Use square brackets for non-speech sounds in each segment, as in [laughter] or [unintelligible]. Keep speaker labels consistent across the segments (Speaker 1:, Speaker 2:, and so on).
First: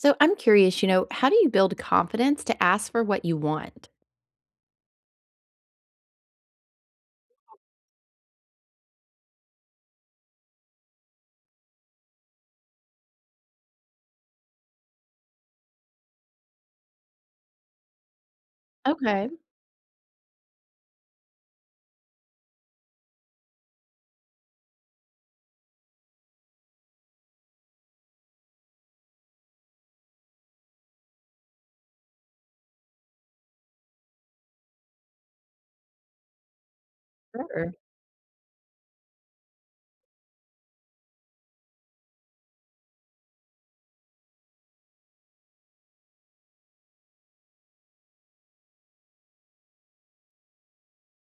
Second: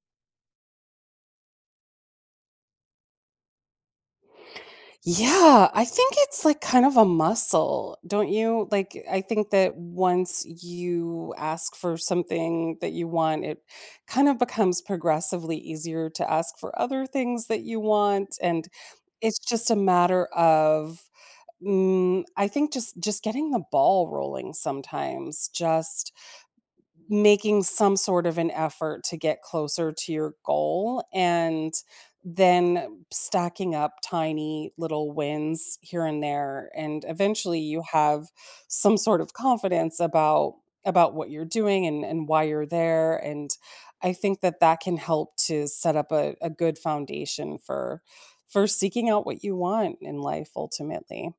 Speaker 1: So, I'm curious, you know, how do you build confidence to ask for what you want?
Speaker 2: Yeah, I think it's, like, kind of a muscle, don't you? Like, I think that once you ask for something that you want, it kinda becomes progressively easier to ask for other things that you want, and
Speaker 1: Okay.
Speaker 2: it's just a matter of, mm, I think, just just getting the ball rolling sometimes, just making some sort of an effort to get closer to your goal and then stacking up tiny little wins here and there, and, eventually,
Speaker 1: Sure.
Speaker 2: you have some sort of confidence about about what you're doing and and why you're there, and I think that that can help to set up a a good foundation for for seeking out what you want in life, ultimately.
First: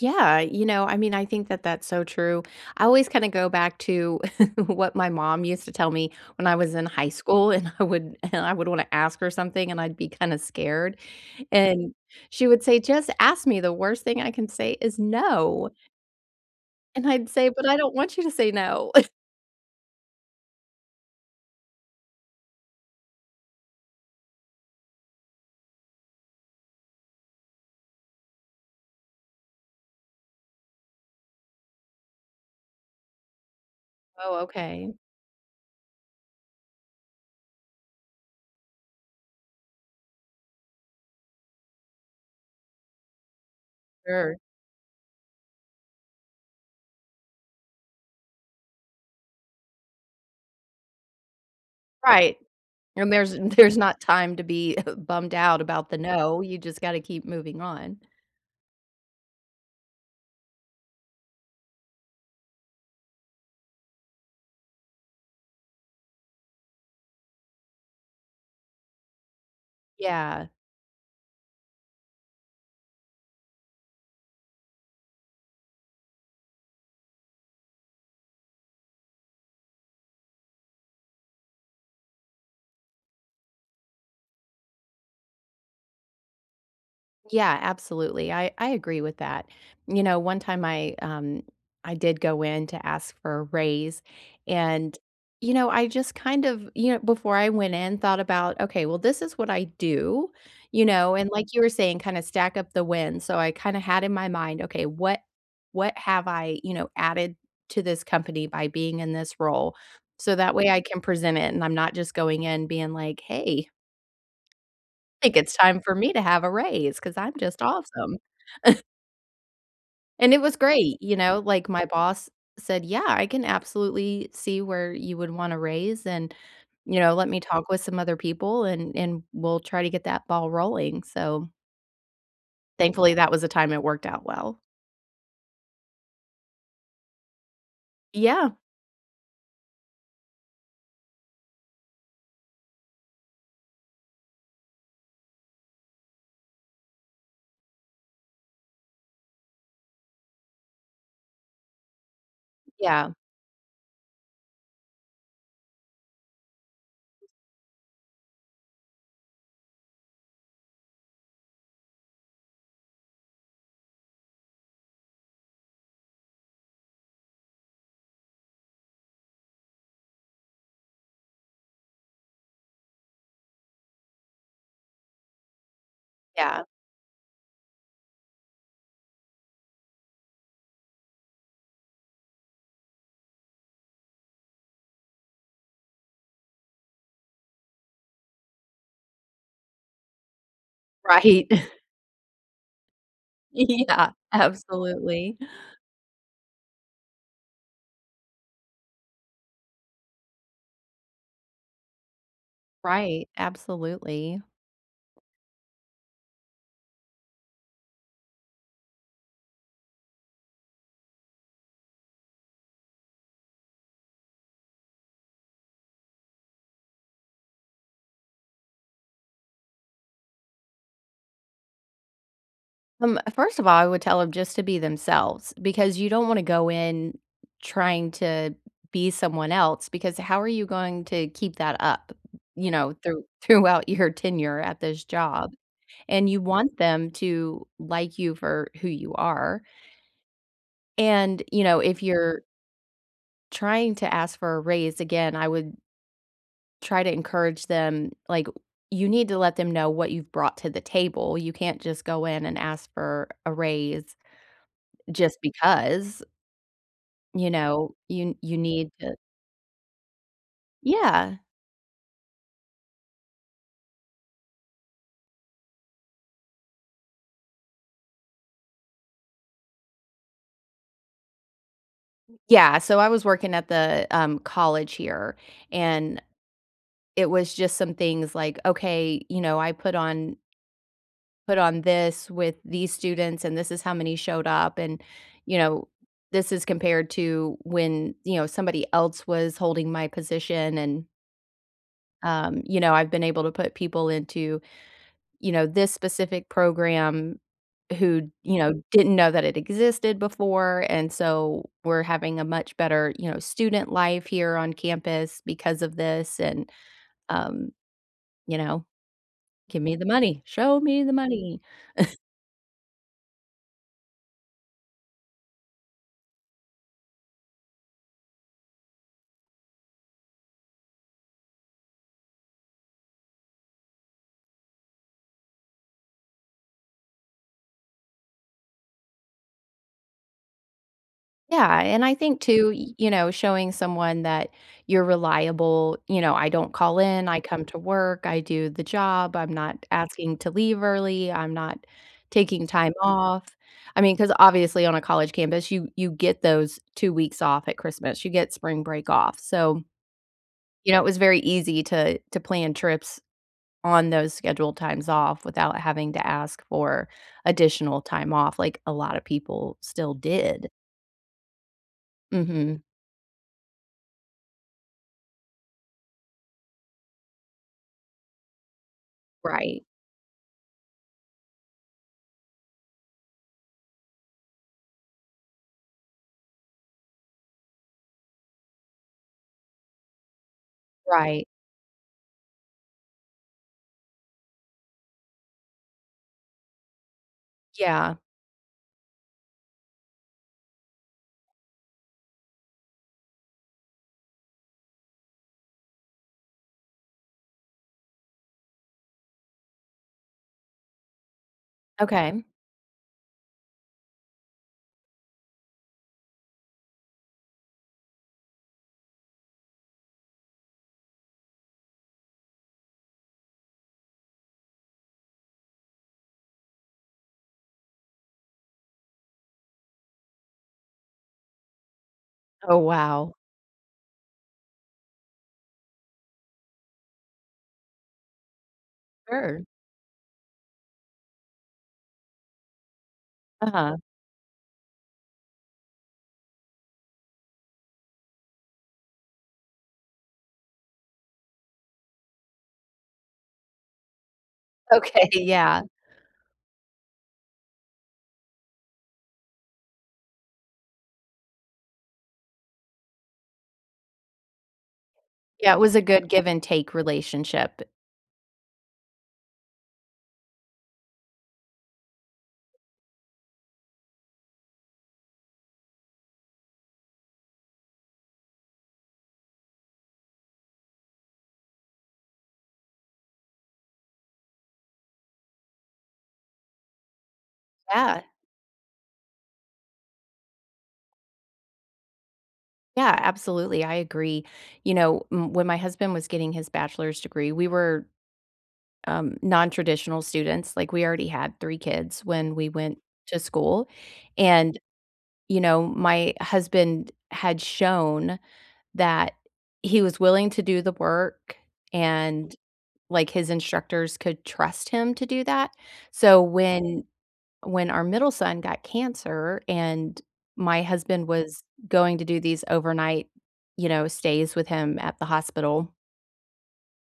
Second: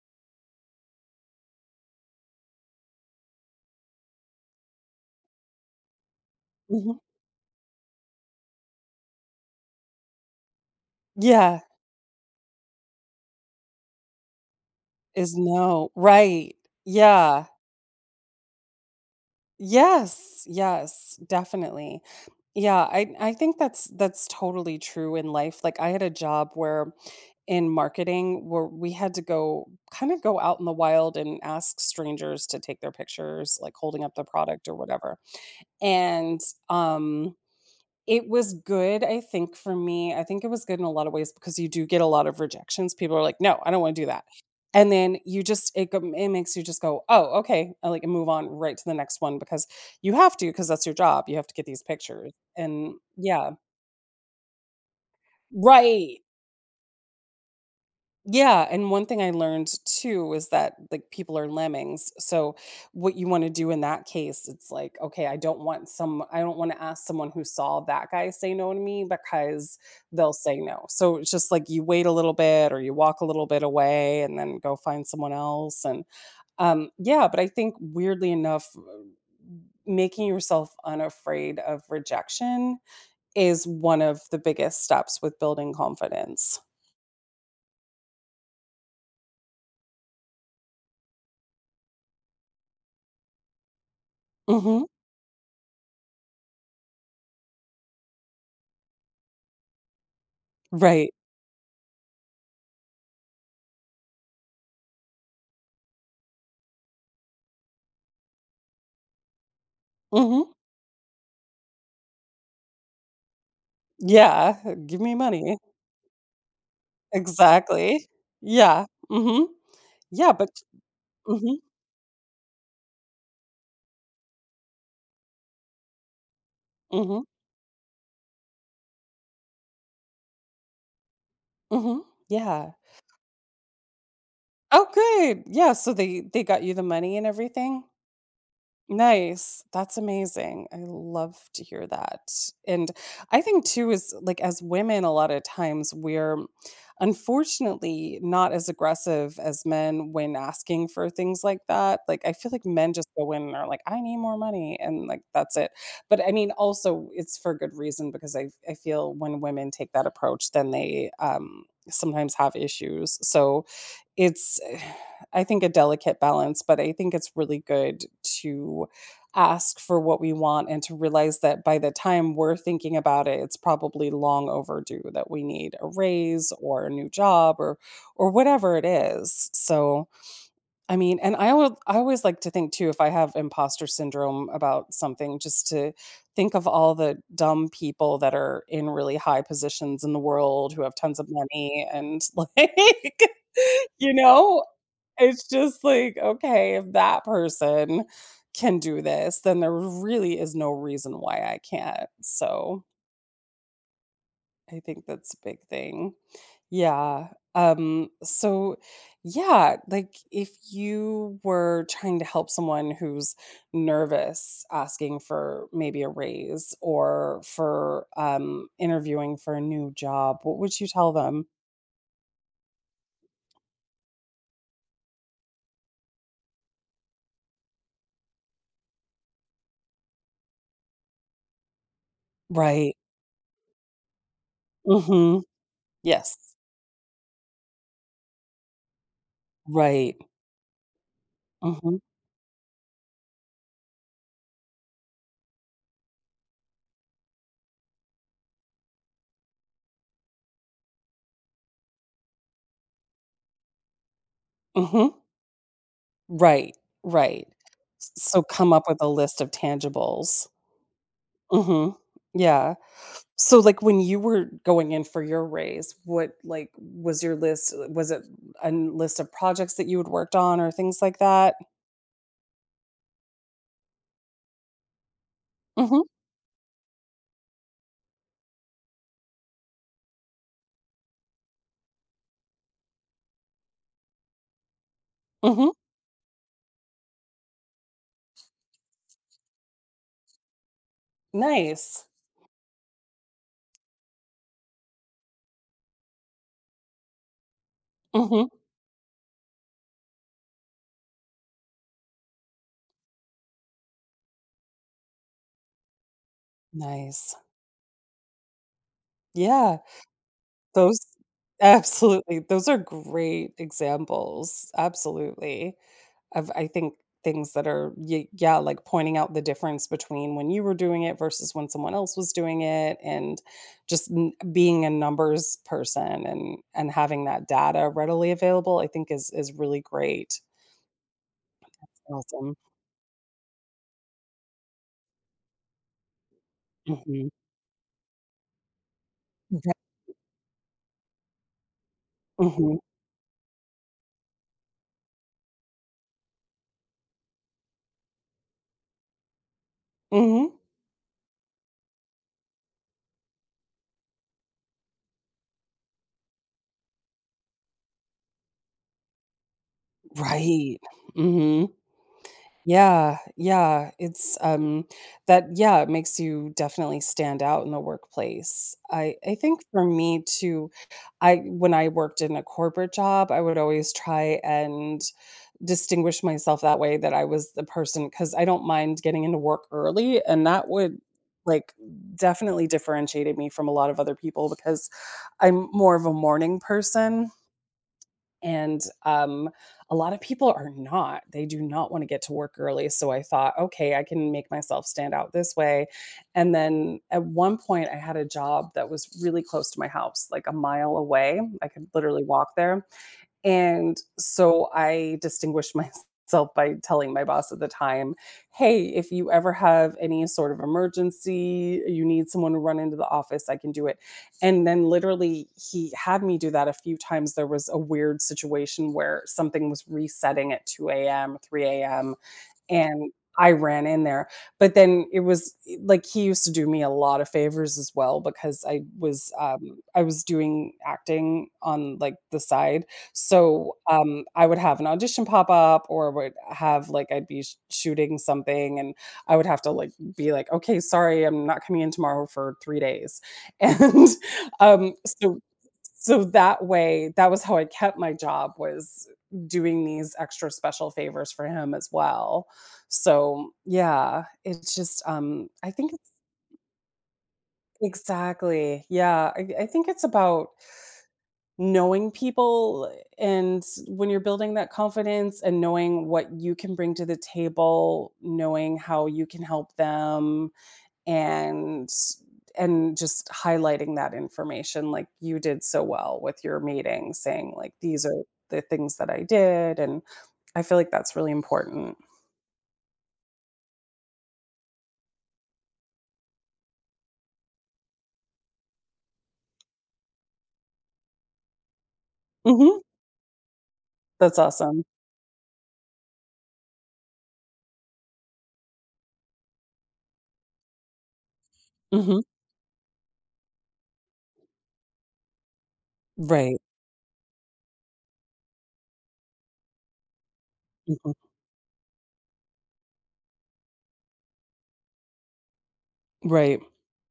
Speaker 1: Yeah, you know, I mean, I think that that's so true. I always kinda go back to [chuckles] what my mom used to tell me when I was in
Speaker 2: Mhm.
Speaker 1: high school, and I would and I would wanna ask her something, and I'd be kinda scared,
Speaker 2: Yeah.
Speaker 1: and she would say, "Just ask me, the worst thing I can say is
Speaker 2: Is
Speaker 1: 'No'."
Speaker 2: no Right.
Speaker 1: And I'd
Speaker 2: Yeah.
Speaker 1: say, "But I don't want you to say no." [chuckles]
Speaker 2: Yes, yes, definitely. Yeah, I I think that's that's totally true in life. Like, I had a job, where in marketing, where we had to go kinda go out in the wild and ask strangers to take their pictures, like, holding up the
Speaker 1: Oh,
Speaker 2: product or
Speaker 1: okay.
Speaker 2: whatever. And, um, it was good, I think, for me I think it was good in a lotta ways because you do get a lot of rejections; people are like, "No, I don't wanna do that."
Speaker 1: Sure.
Speaker 2: And then you just it go it makes you just go, "Oh, okay," I like, move on right to the next one because you have to, ‘cause that's your job; you have to get these pictures,
Speaker 1: Right.
Speaker 2: and
Speaker 1: And there's
Speaker 2: yeah.
Speaker 1: there's not time to be [chuckles] bummed out about the
Speaker 2: Right.
Speaker 1: "no," you just gotta keep moving on.
Speaker 2: Yeah, and one thing I learned, too, is that, like, people are lemmings, so what you wanna do in that case, it's like, okay, I don't want some I don't wanna ask someone who saw that guy say no to me, because they'll
Speaker 1: Yeah.
Speaker 2: say no. So, it's just, like, you wait a little bit or you walk a little bit away and then go find someone else, and um, yeah, but I think, weirdly enough, m m making yourself unafraid of rejection is one of the biggest steps with building confidence.
Speaker 1: Yeah, absolutely. I I agree with that. You know, one time I, um, I did go in to ask for a raise,
Speaker 2: Mhm.
Speaker 1: and, you know, I just, kind of, you know, before I went in, thought about, "Okay, well, this is what I do" you
Speaker 2: Right.
Speaker 1: know, and, like, you were saying, kinda stack up the wins, so I kinda had in my mind, "Okay, what what have I, you know, added to this company by being in this role?" so
Speaker 2: Mhm.
Speaker 1: that way I can present it, and I'm not just going in being like, "Hey,
Speaker 2: Yeah. Give me
Speaker 1: think it's
Speaker 2: money.
Speaker 1: time for me to have a raise 'cause I'm just
Speaker 2: Exactly.
Speaker 1: awesome." [chuckles]
Speaker 2: Yeah. Mhm. Yeah,
Speaker 1: And it
Speaker 2: but
Speaker 1: was great, you know,
Speaker 2: Mhm.
Speaker 1: like, my boss said, "Yeah. I can absolutely see where you would want a raise, and, you know,
Speaker 2: Mhm.
Speaker 1: let me talk with some other people, and and we'll try to get that ball rolling." so
Speaker 2: Mhm. Yeah.
Speaker 1: thankfully, that was the time it worked out well.
Speaker 2: Okay. Yeah, so they they got you the money and everything?
Speaker 1: Yeah.
Speaker 2: Nice. That's amazing. I love to hear that, and I think too as like, as women, a lot of times we're unfortunately not as aggressive as men when asking for things like that, like, I feel, like, men just
Speaker 1: Yeah.
Speaker 2: go in and are like, "I need more money," and, like, that's it, but, I mean, also, it's for a good reason because I f I feel when women take that approach, then they, um, sometimes have issues, so it's, [sighs] I think, a delicate balance, but I think it's really good to ask for what we want and to realize that by the time we're thinking about it, it's probably long overdue that we need a raise
Speaker 1: Yeah.
Speaker 2: or a new job or or whatever it is, so I mean, and I would I always like to think, too, if I have impostor syndrome about something, just to think of all the dumb people that are in really high positions in the world, who have tons of
Speaker 1: Right. [chuckles]
Speaker 2: money and, like
Speaker 1: Yeah.
Speaker 2: you know?
Speaker 1: Absolutely.
Speaker 2: It's just, like, okay, if that person can do this then there really is no reason why I can't, so
Speaker 1: Right. Absolutely.
Speaker 2: I think that's a big thing. Yeah. Um, so, yeah, like, if you were trying to help someone who's nervous asking for, maybe, a raise, or for, um, interviewing for a new job, what would you tell them?
Speaker 1: Um, first of all, I would tell 'em just to be themselves, because you don't wanna go in trying to be someone else, because how are you going to keep that up, you know,
Speaker 2: Right.
Speaker 1: through throughout your tenure at this
Speaker 2: Mhm.
Speaker 1: job? And you
Speaker 2: Yes.
Speaker 1: want them to like you for who you are.
Speaker 2: Right.
Speaker 1: And, you know,
Speaker 2: Mhm.
Speaker 1: if you're trying to ask for a raise, again, I would try to encourage them, like, you need to let them know what you've brought to the table; you can't just go in and ask for a raise,
Speaker 2: Mhm.
Speaker 1: just because.
Speaker 2: Right, right,
Speaker 1: You know?
Speaker 2: s
Speaker 1: You
Speaker 2: so
Speaker 1: you
Speaker 2: come up
Speaker 1: need
Speaker 2: with a
Speaker 1: to
Speaker 2: list of tangibles.
Speaker 1: Yeah.
Speaker 2: Mhm. Yeah. So, like, when you were going in for your raise, what, like, was your list, uh was it an list of projects that you had worked on, or things like that?
Speaker 1: Yeah, so I was working at the, um, college here,
Speaker 2: Mhm.
Speaker 1: and it was just some things, like, "Okay," you know, "I put on" "put on this with these students, and this is how many showed up, and," you
Speaker 2: Mhm.
Speaker 1: know, "this is compared to when," you know, "somebody else was holding my position and"
Speaker 2: Nice.
Speaker 1: um, you know, "I've been able to put people into," you know, "this specific program who,"
Speaker 2: Mhm.
Speaker 1: you know, "didn't know that it existed before, and so we're having a much better," you know, "student life here on campus because of this, and"
Speaker 2: Nice.
Speaker 1: um, you know,
Speaker 2: Yeah.
Speaker 1: "give me the money, show
Speaker 2: Those
Speaker 1: me the money." [chuckles]
Speaker 2: Absolutely, those are great examples- absolutely- of I think, things that are ye yeah, like, pointing out the difference between when you were doing it versus when someone else was doing it and, just n being a numbers person and and having that data readily available, I think, is is really great.
Speaker 1: Yeah,
Speaker 2: That's
Speaker 1: and I think
Speaker 2: awesome.
Speaker 1: too, y you know, showing someone that you're reliable, you know, I don't call in,
Speaker 2: Mhm.
Speaker 1: I come to work, I do the job, I'm
Speaker 2: Exac
Speaker 1: not asking to leave early, I'm not taking
Speaker 2: Mhm.
Speaker 1: time off, I mean, 'cause obviously on a college campus, you you get those 2 weeks off at Christmas, you get spring break off, so
Speaker 2: Mhm.
Speaker 1: you know, it was very easy to to plan trips on those scheduled times off without having to ask for additional time off, like, a lotta people still did.
Speaker 2: Right, mhm.
Speaker 1: Mhm.
Speaker 2: Yeah, yeah, it's um, that yeah, it makes you definitely stand out in the workplace. I I think for
Speaker 1: Right.
Speaker 2: me too, I when I worked in a corporate job, I would always try and distinguish myself that way, that I was the person 'cause I don't mind getting into work early, and that would,
Speaker 1: Right.
Speaker 2: like, definitely differentiated me from a lot of other people because I'm more of a morning person
Speaker 1: Yeah.
Speaker 2: and, um, a lotta people are not; they do not wanna get to work early, so I thought, "Okay, I can make myself stand out this way," and then, at one point, I had a job that was really close to my house, like, a mile away- I could literally
Speaker 1: Okay, mm.
Speaker 2: walk there- and so I distinguished myself by telling my boss at the time, "Hey, if you ever have any sort of emergency, you need someone to run into the office, I can do it." And then literally, he had me do that a few times, there was a weird situation where something was resetting at 2 AM, 3 AM,
Speaker 1: Oh,
Speaker 2: and
Speaker 1: wow.
Speaker 2: I ran in there; but then, it was i like, he used to do me a lotta favors as well, because I was,
Speaker 1: Sure.
Speaker 2: um, I was doing acting on, like, the side, so,
Speaker 1: Uh-huh.
Speaker 2: um, I would have an audition pop up or would have, like, I'd be sh shooting something, and I would have to, like, be like, "Okay, sorry, I'm not coming in tomorrow, for 3 days." And, um,
Speaker 1: Okay,
Speaker 2: so
Speaker 1: yeah.
Speaker 2: so that way that was how I kept my job, was doing these extra special favors for him as well. So, yeah, it's just, um, I
Speaker 1: Yeah, it
Speaker 2: think
Speaker 1: was a
Speaker 2: it's
Speaker 1: good give and take relationship.
Speaker 2: Exactly, yeah, I I think it's about knowing people and when you're building that confidence and knowing what you can bring to the table, knowing how you can help them, and and just highlighting that information, like, you did so well with your meeting saying, like, "These are
Speaker 1: Yeah.
Speaker 2: the things that I did," and I feel, like, that's really important.
Speaker 1: Yeah, absolutely, I agree. You know, m when my husband was getting his bachelor's degree, we were, um, nontraditional students, like, we already had 3 kids when we
Speaker 2: Mhm.
Speaker 1: went to school,
Speaker 2: That's
Speaker 1: and,
Speaker 2: awesome.
Speaker 1: you know, my husband had shown that he was willing to do the work
Speaker 2: Mhm.
Speaker 1: and, like, his instructors could trust him to do that, so
Speaker 2: Right.
Speaker 1: when when our middle son got cancer and my husband
Speaker 2: [unintelligible]
Speaker 1: was going to do these overnight, you know, stays with him at the hospital
Speaker 2: Right.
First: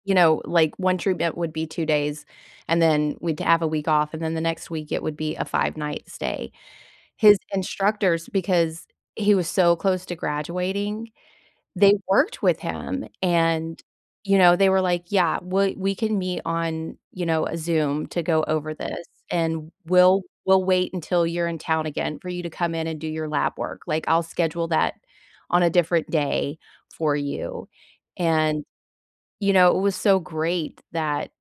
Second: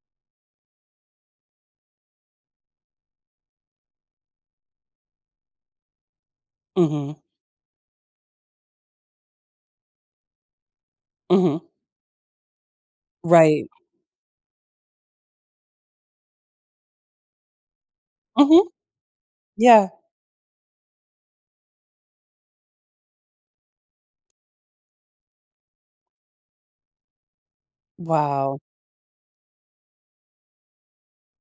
Speaker 1: you know, like, 1 treatment would be 2 days, and then we'd have a week off, and then the next week, it would be a five-night stay.
Speaker 2: Mhm.
Speaker 1: His instructors because he was so close to graduating,
Speaker 2: Mhm.
Speaker 1: they worked with him,
Speaker 2: Right.
Speaker 1: and, you know, they were like, "Yeah. We we can meet on, you know, Zoom to go
Speaker 2: Mhm.
Speaker 1: over this, and
Speaker 2: Yeah.
Speaker 1: we'll we'll wait until you're in town again for you to come in and do your lab work, like, I'll schedule that on a different day for you."
Speaker 2: Wow!
Speaker 1: and, you know, it was so great that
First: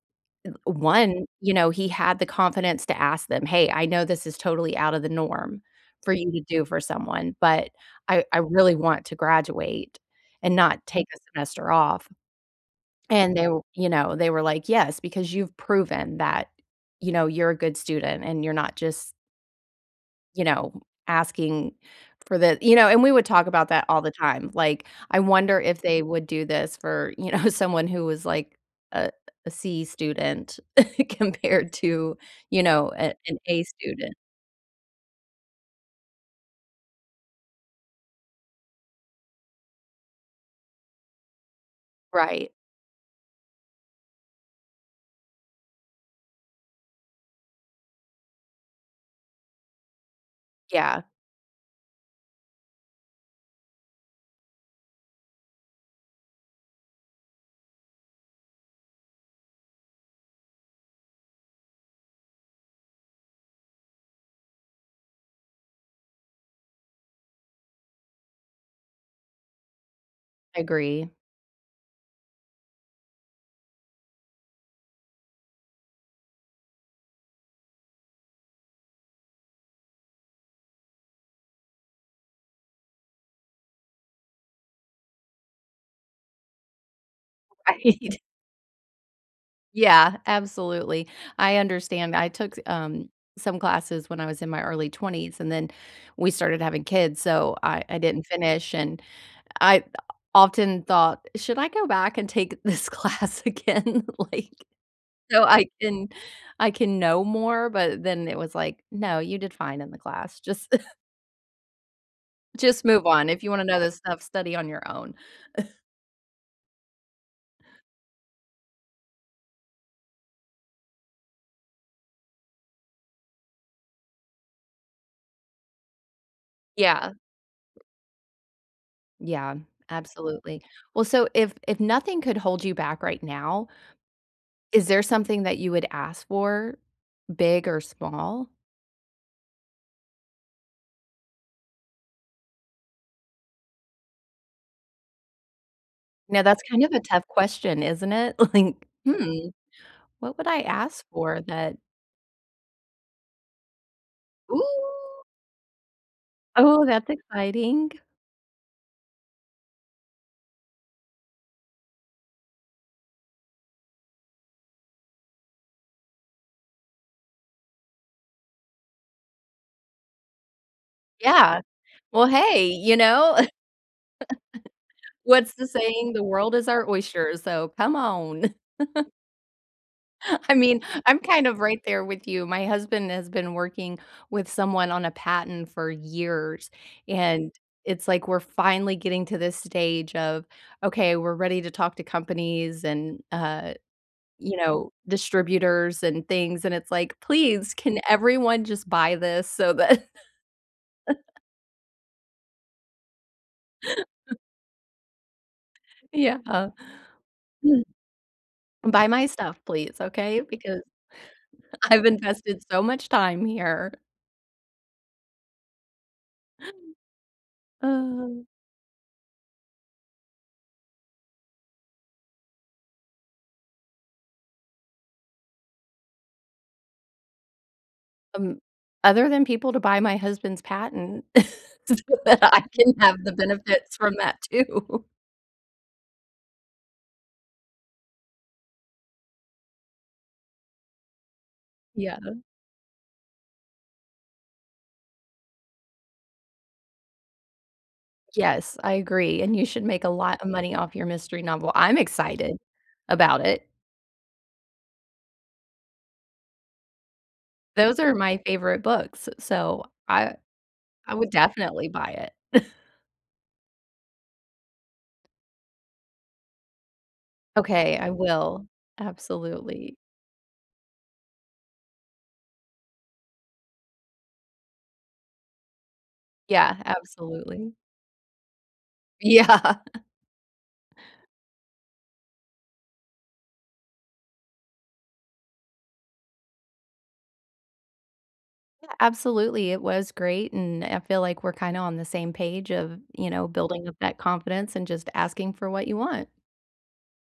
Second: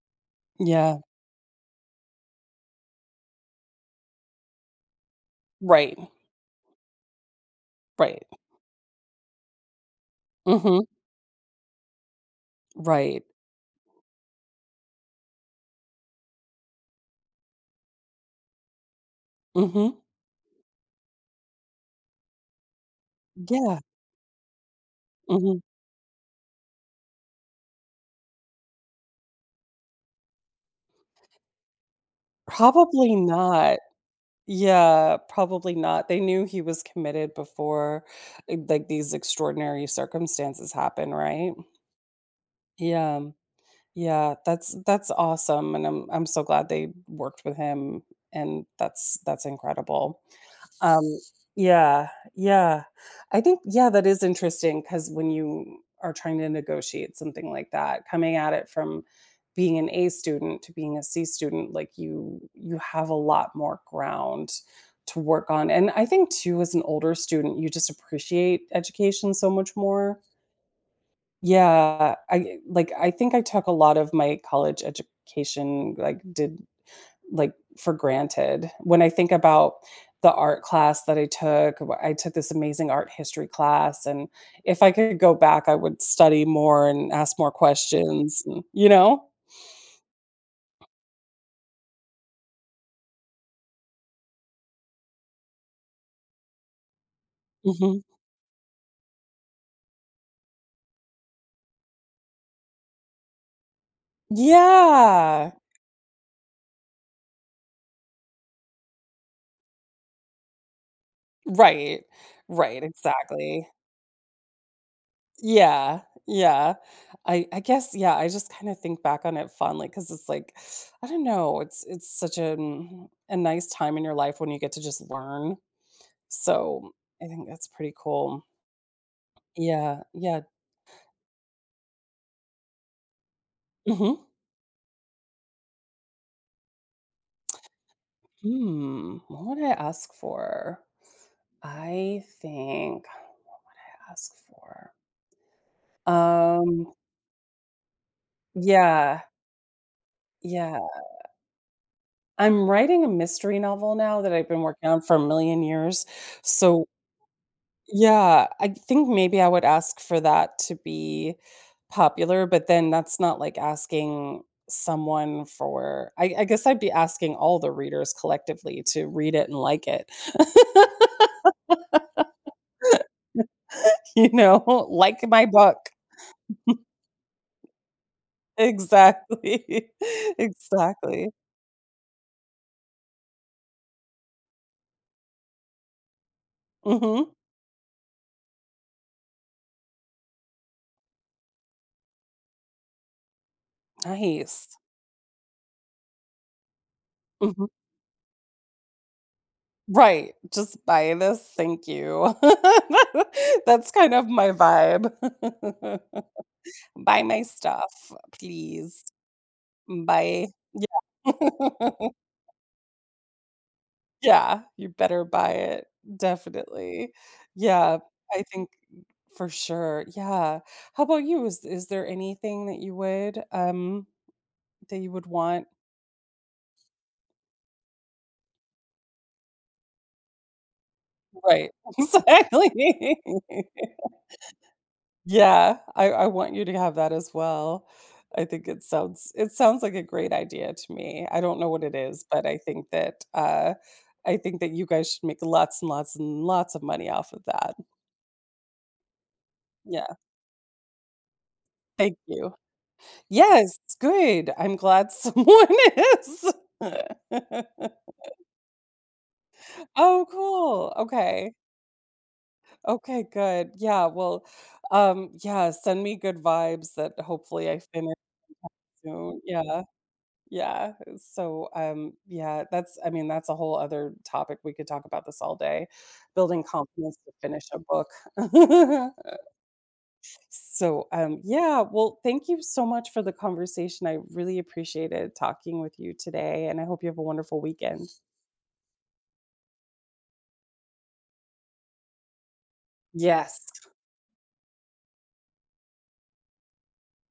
Speaker 1: th
Speaker 2: Yeah.
Speaker 1: one, you know, he had the confidence to ask them, "Hey, I know this is totally out of the norm
Speaker 2: Right.
Speaker 1: for you to do for someone, but
Speaker 2: Right.
Speaker 1: I I really want to graduate and
Speaker 2: Mhm.
Speaker 1: not take a semester off."
Speaker 2: Right.
Speaker 1: and w you know, they were like, "Yes, because you've proven that, you know, you're a good student, and you're not just"
Speaker 2: Mhm.
Speaker 1: "you know, asking for the" you know, and we would talk about
Speaker 2: Yeah.
Speaker 1: that all the time, like, I wonder
Speaker 2: Mhm.
Speaker 1: if they would do this for, you know, someone who was, like, uh, a C student compared to, you know, a
Speaker 2: Probably
Speaker 1: an A
Speaker 2: not.
Speaker 1: student.
Speaker 2: Yeah, probably not. They knew he was committed before, eh, g like, these extraordinary circumstances happen, right?
Speaker 1: Right.
Speaker 2: Yeah. Yeah. That's that's awesome, and I'm I'm so glad they worked with him, and that's that's incredible.
Speaker 1: Yeah.
Speaker 2: Um. Yeah. Yeah. I think, yeah, that is interesting ‘cause when you are trying to negotiate something like that, coming at it from being an A student to being a C student, like, you you have a lot more ground to work on, and I think too as an older student, you just appreciate education so much more.
Speaker 1: I agree.
Speaker 2: Yeah. I like, I think I took a lot of my college education, like, did, like, for granted. When I think about the art class that I took, wh I took this amazing art history class, and if I could go back, I would study more and ask more
Speaker 1: Right.
Speaker 2: questions. You know?
Speaker 1: Yeah, absolutely. I understand, I took s um, some classes when I was in my early 20s and then we started having kids, so I I
Speaker 2: Mhm.
Speaker 1: didn't finish, and I often thought, should I go back and take this class again? Like, so
Speaker 2: Yeah.
Speaker 1: I can I can know more? But then it was like, "No, you did fine in the class." Just [scoffs]
Speaker 2: Right, right,
Speaker 1: just move on, if you wanna
Speaker 2: exactly.
Speaker 1: know this stuff, study on your own. [scoffs]
Speaker 2: Yeah, yeah, I I guess yeah, I just kinda think back on it fondly ‘cause it's like, I don't know, it's it's such an mm a nice time in your life when you get to just learn, so,
Speaker 1: Yeah.
Speaker 2: I think that's pretty cool.
Speaker 1: Yeah,
Speaker 2: Yeah, yeah.
Speaker 1: absolutely. Well, so if if nothing could hold you back right now
Speaker 2: Mhm.
Speaker 1: is there something that you would ask for, big or small?
Speaker 2: Hmm, what would I ask for? I think what would I ask for?
Speaker 1: Now that's kind of
Speaker 2: Um.
Speaker 1: a tough question, isn't it? Like,
Speaker 2: Yeah.
Speaker 1: hmm what would I
Speaker 2: Yeah.
Speaker 1: ask for that
Speaker 2: I'm writing a mystery novel now that I've been working on for a
Speaker 1: Ooh.
Speaker 2: million years,
Speaker 1: Oh,
Speaker 2: so
Speaker 1: that's exciting.
Speaker 2: yeah, I think maybe I would ask for that to be popular, but then that's not like asking someone for I I guess I'd be asking all the readers collectively to read it and like it. [laughs]
Speaker 1: Yeah. Well, hey, you know? [laughs]
Speaker 2: You know? Like my
Speaker 1: What's the
Speaker 2: book.
Speaker 1: saying? The world is
Speaker 2: [chuckles]
Speaker 1: our oyster, so come on. [chuckles]
Speaker 2: Exactly.
Speaker 1: I mean, I'm
Speaker 2: Exactly.
Speaker 1: kind of right there with you. My husband has been working with someone on a patent for years,
Speaker 2: Mhm.
Speaker 1: and it's like we're finally getting to this stage of, okay, we're ready to talk to companies and, uh, you
Speaker 2: Nice.
Speaker 1: know, distributors and things, and it's like,
Speaker 2: Mhm.
Speaker 1: "Please, can everyone just buy this so that"
Speaker 2: Right! Just buy
Speaker 1: [chuckles]
Speaker 2: this, thank you. [laughs] That's kind of
Speaker 1: [laughs]
Speaker 2: my vibe. [laughs]
Speaker 1: Yeah, uh
Speaker 2: Buy my stuff, please.
Speaker 1: buy my stuff, please, okay?
Speaker 2: Bye.
Speaker 1: Because,
Speaker 2: Yeah.
Speaker 1: I've
Speaker 2: [laughs]
Speaker 1: invested so much time here.
Speaker 2: Yeah, you better buy it. Definitely, yeah, I
Speaker 1: Oh.
Speaker 2: think for sure, yeah, how about you? Is is there anything that you would, um, that you would want?
Speaker 1: Um. Other than people to buy my husband's patent
Speaker 2: Right.
Speaker 1: [chuckles] so that I
Speaker 2: Exactly.
Speaker 1: can have the benefits from
Speaker 2: [laughs]
Speaker 1: that too.
Speaker 2: Yeah, I I want you to have that as well, I think it sounds it sounds like a great idea to me, I don't know what it
Speaker 1: Yeah.
Speaker 2: is, but I think that, uh, I think that you guys should make lots and lots and lots of money off of that.
Speaker 1: Yes, I agree, and you should make a
Speaker 2: Yeah.
Speaker 1: lot of money off your mystery novel, I'm
Speaker 2: Thank you.
Speaker 1: excited about it.
Speaker 2: Yes, good, I'm glad someone is.
Speaker 1: Those are my
Speaker 2: [laughs]
Speaker 1: favorite books, s so
Speaker 2: Oh,
Speaker 1: I
Speaker 2: cool.
Speaker 1: I would
Speaker 2: Okay.
Speaker 1: definitely buy it. [chuckles]
Speaker 2: Okay, good, yeah, well, um, yeah, send me good vibes that hopefully I
Speaker 1: Okay, I
Speaker 2: fini
Speaker 1: will.
Speaker 2: soon, yeah.
Speaker 1: Absolutely.
Speaker 2: Yeah, so, um, yeah, that's I mean, that's a whole other topic, we could talk about this all day, building
Speaker 1: Yeah,
Speaker 2: confidence to finish
Speaker 1: absolutely.
Speaker 2: a book. [laughs]
Speaker 1: Yeah.
Speaker 2: So, um, yeah, well, thank you so much for the conversation, I really appreciated talking with you today, and I hope you have a wonderful weekend.
Speaker 1: Yeah, absolutely, it was great, and I feel like we're kinda on the same page of, you know, building
Speaker 2: Yes.
Speaker 1: up that confidence and just asking for what you want.